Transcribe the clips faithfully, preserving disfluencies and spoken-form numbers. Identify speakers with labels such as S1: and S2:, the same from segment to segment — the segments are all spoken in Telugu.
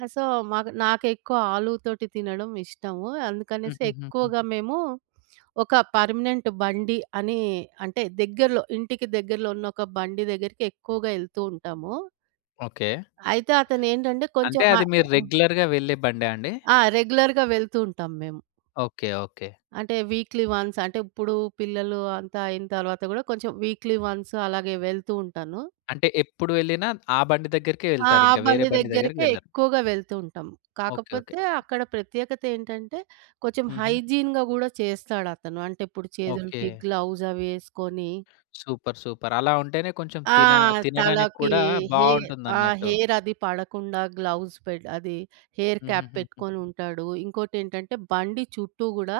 S1: ఆ! సో, మాకు నాకెక్కువ ఆలు తోటి తినడము ఇష్టము. అందుకనేసి
S2: హుహు. హుహు.
S1: ఎక్కువగా మేము ఒక పర్మనెంట్ బండి అని, అంటే దగ్గరలో ఇంటికి దగ్గరలో ఉన్నొక బండి దగ్గరికి ఎక్కువగా ఎళ్తూ ఉంటాము.
S2: ఓకే.
S1: అయితే అతనేంటంటే కొంచెం
S2: అంటే
S1: హా
S2: అది మీరు
S1: హ్మ్.
S2: రెగ్యులర్‌గా వెళ్ళే బండా అండి?
S1: ఆ! రెగ్యులర్‌గా వెళ్తూ ఉంటాం మేం.
S2: ఓకే. ఓకే.
S1: అంటే, వీక్‌లీ వన్స్ అంటే ఇప్పుడు పిల్లలు అంతా అయిన తరువాత గూడా కొంచెం వీక్‌లీ వన్స్ అలాగే వెళ్తూ ఉంటాను.
S2: అంటే ఎప్పుడు వెళ్ళినా ఆ బండి దగ్గరికే
S1: ఆ!
S2: ఎళ్తారు
S1: ఆ
S2: ఇంకా. వేరే
S1: బండి
S2: బండి దగ్గరికి
S1: దగ్గరికే
S2: వెళ్ళరు.
S1: ఎక్కువగా వెళ్తూ ఉంటాం.
S2: ఓకే. ఓకే.
S1: కాకపోతే అక్కడ ప్రత్యేకతేంటంటే, కొంచెం
S2: హుహు.
S1: హైజీన్‌గా గూడా చేస్తాడతను. అంటే ఇప్పుడు చేతులకి
S2: ఓకే.
S1: గ్లౌస్ అవేసుకొని
S2: సూపర్. సూపర్. అలా ఉంటేనే కొంచెం
S1: ఆ!
S2: తిన తినడానికి
S1: తలకి
S2: కూడా
S1: హె ఆ!
S2: బావుంటుందన్నట్టు.
S1: హెయిర్ అది పడకుండా గ్లౌస్ పె అది హెయిర్ క్యాప్
S2: హుహుహుహు.
S1: పెట్టుకొనుంటాడు. ఇంకోటేంటంటే, బండి చుట్టూ గూడా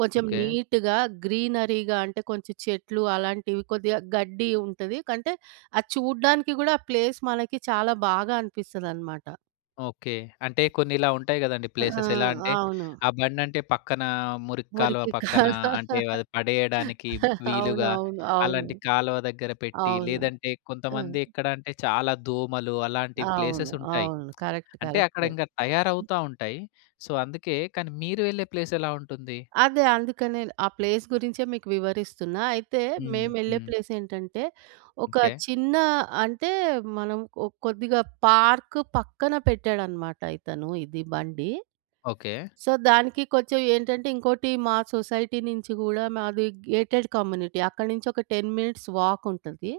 S1: కొంచెం
S2: ఓకే.
S1: నీటుగా గ్రీనరీగా అంటే కొంచెం చెట్లు అలాంటివి కొద్దిగా గడ్డి ఉంటది కంటే, అది చూడ్డానికి గూడా ఆ ప్లేస్ మనకి చాలా బాగా అనిపిస్తదనమాట.
S2: ఓకే. అంటే కొన్నిలా ఉంటాయి గదండీ.
S1: ఆ!
S2: ప్లేసెస్ ఎలా
S1: ఆ!
S2: అంటే,
S1: అవును.
S2: ఆ బండంటే పక్కనా మురికి కాలువ
S1: మురికి
S2: పక్కన
S1: కాలువ
S2: అంటే, అది పడేయడానికి వీలుగా
S1: అవునవును. అవును.
S2: అలాంటి కాలువ దగ్గర పెట్టి,
S1: అవును.
S2: లేదంటే
S1: హ్మ్.
S2: కొంతమంది ఎక్కడంటే చాలా దోమలు అలాంటి
S1: అవును.
S2: ప్లేసెసుంటాయి.
S1: అవును. కరెక్ట్
S2: అంటే
S1: కరెక్ట్.
S2: అక్కడింగ తయారవుతా ఉంటాయి. సో, అందుకే కానీ మీరు వెళ్ళే ప్లేస్ ఎలా ఉంటుంది?
S1: అదే. అందుకే నేను, ఆ ప్లేస్ గురించే మీకు వివరిస్తున్నా. అయితే
S2: హుహు.
S1: మేమెళ్ళే
S2: హ్మ్.
S1: ప్లేసేంటంటే, ఒక
S2: ఓకే.
S1: చిన్న అంటే మనం ఓ కొద్దిగా పార్క్ పక్కన పెట్టాడనమాట. ఇతను ఇది బండి.
S2: ఓకే.
S1: సో, దానికి కొంచెం ఏంటంటే, ఇంకోటి మా సొసైటీ నించి గూడా మాది గేటెడ్ కమ్యూనిటీ. అక్కడి నుంచొక టెన్ మినిట్స్ వాకుంటది.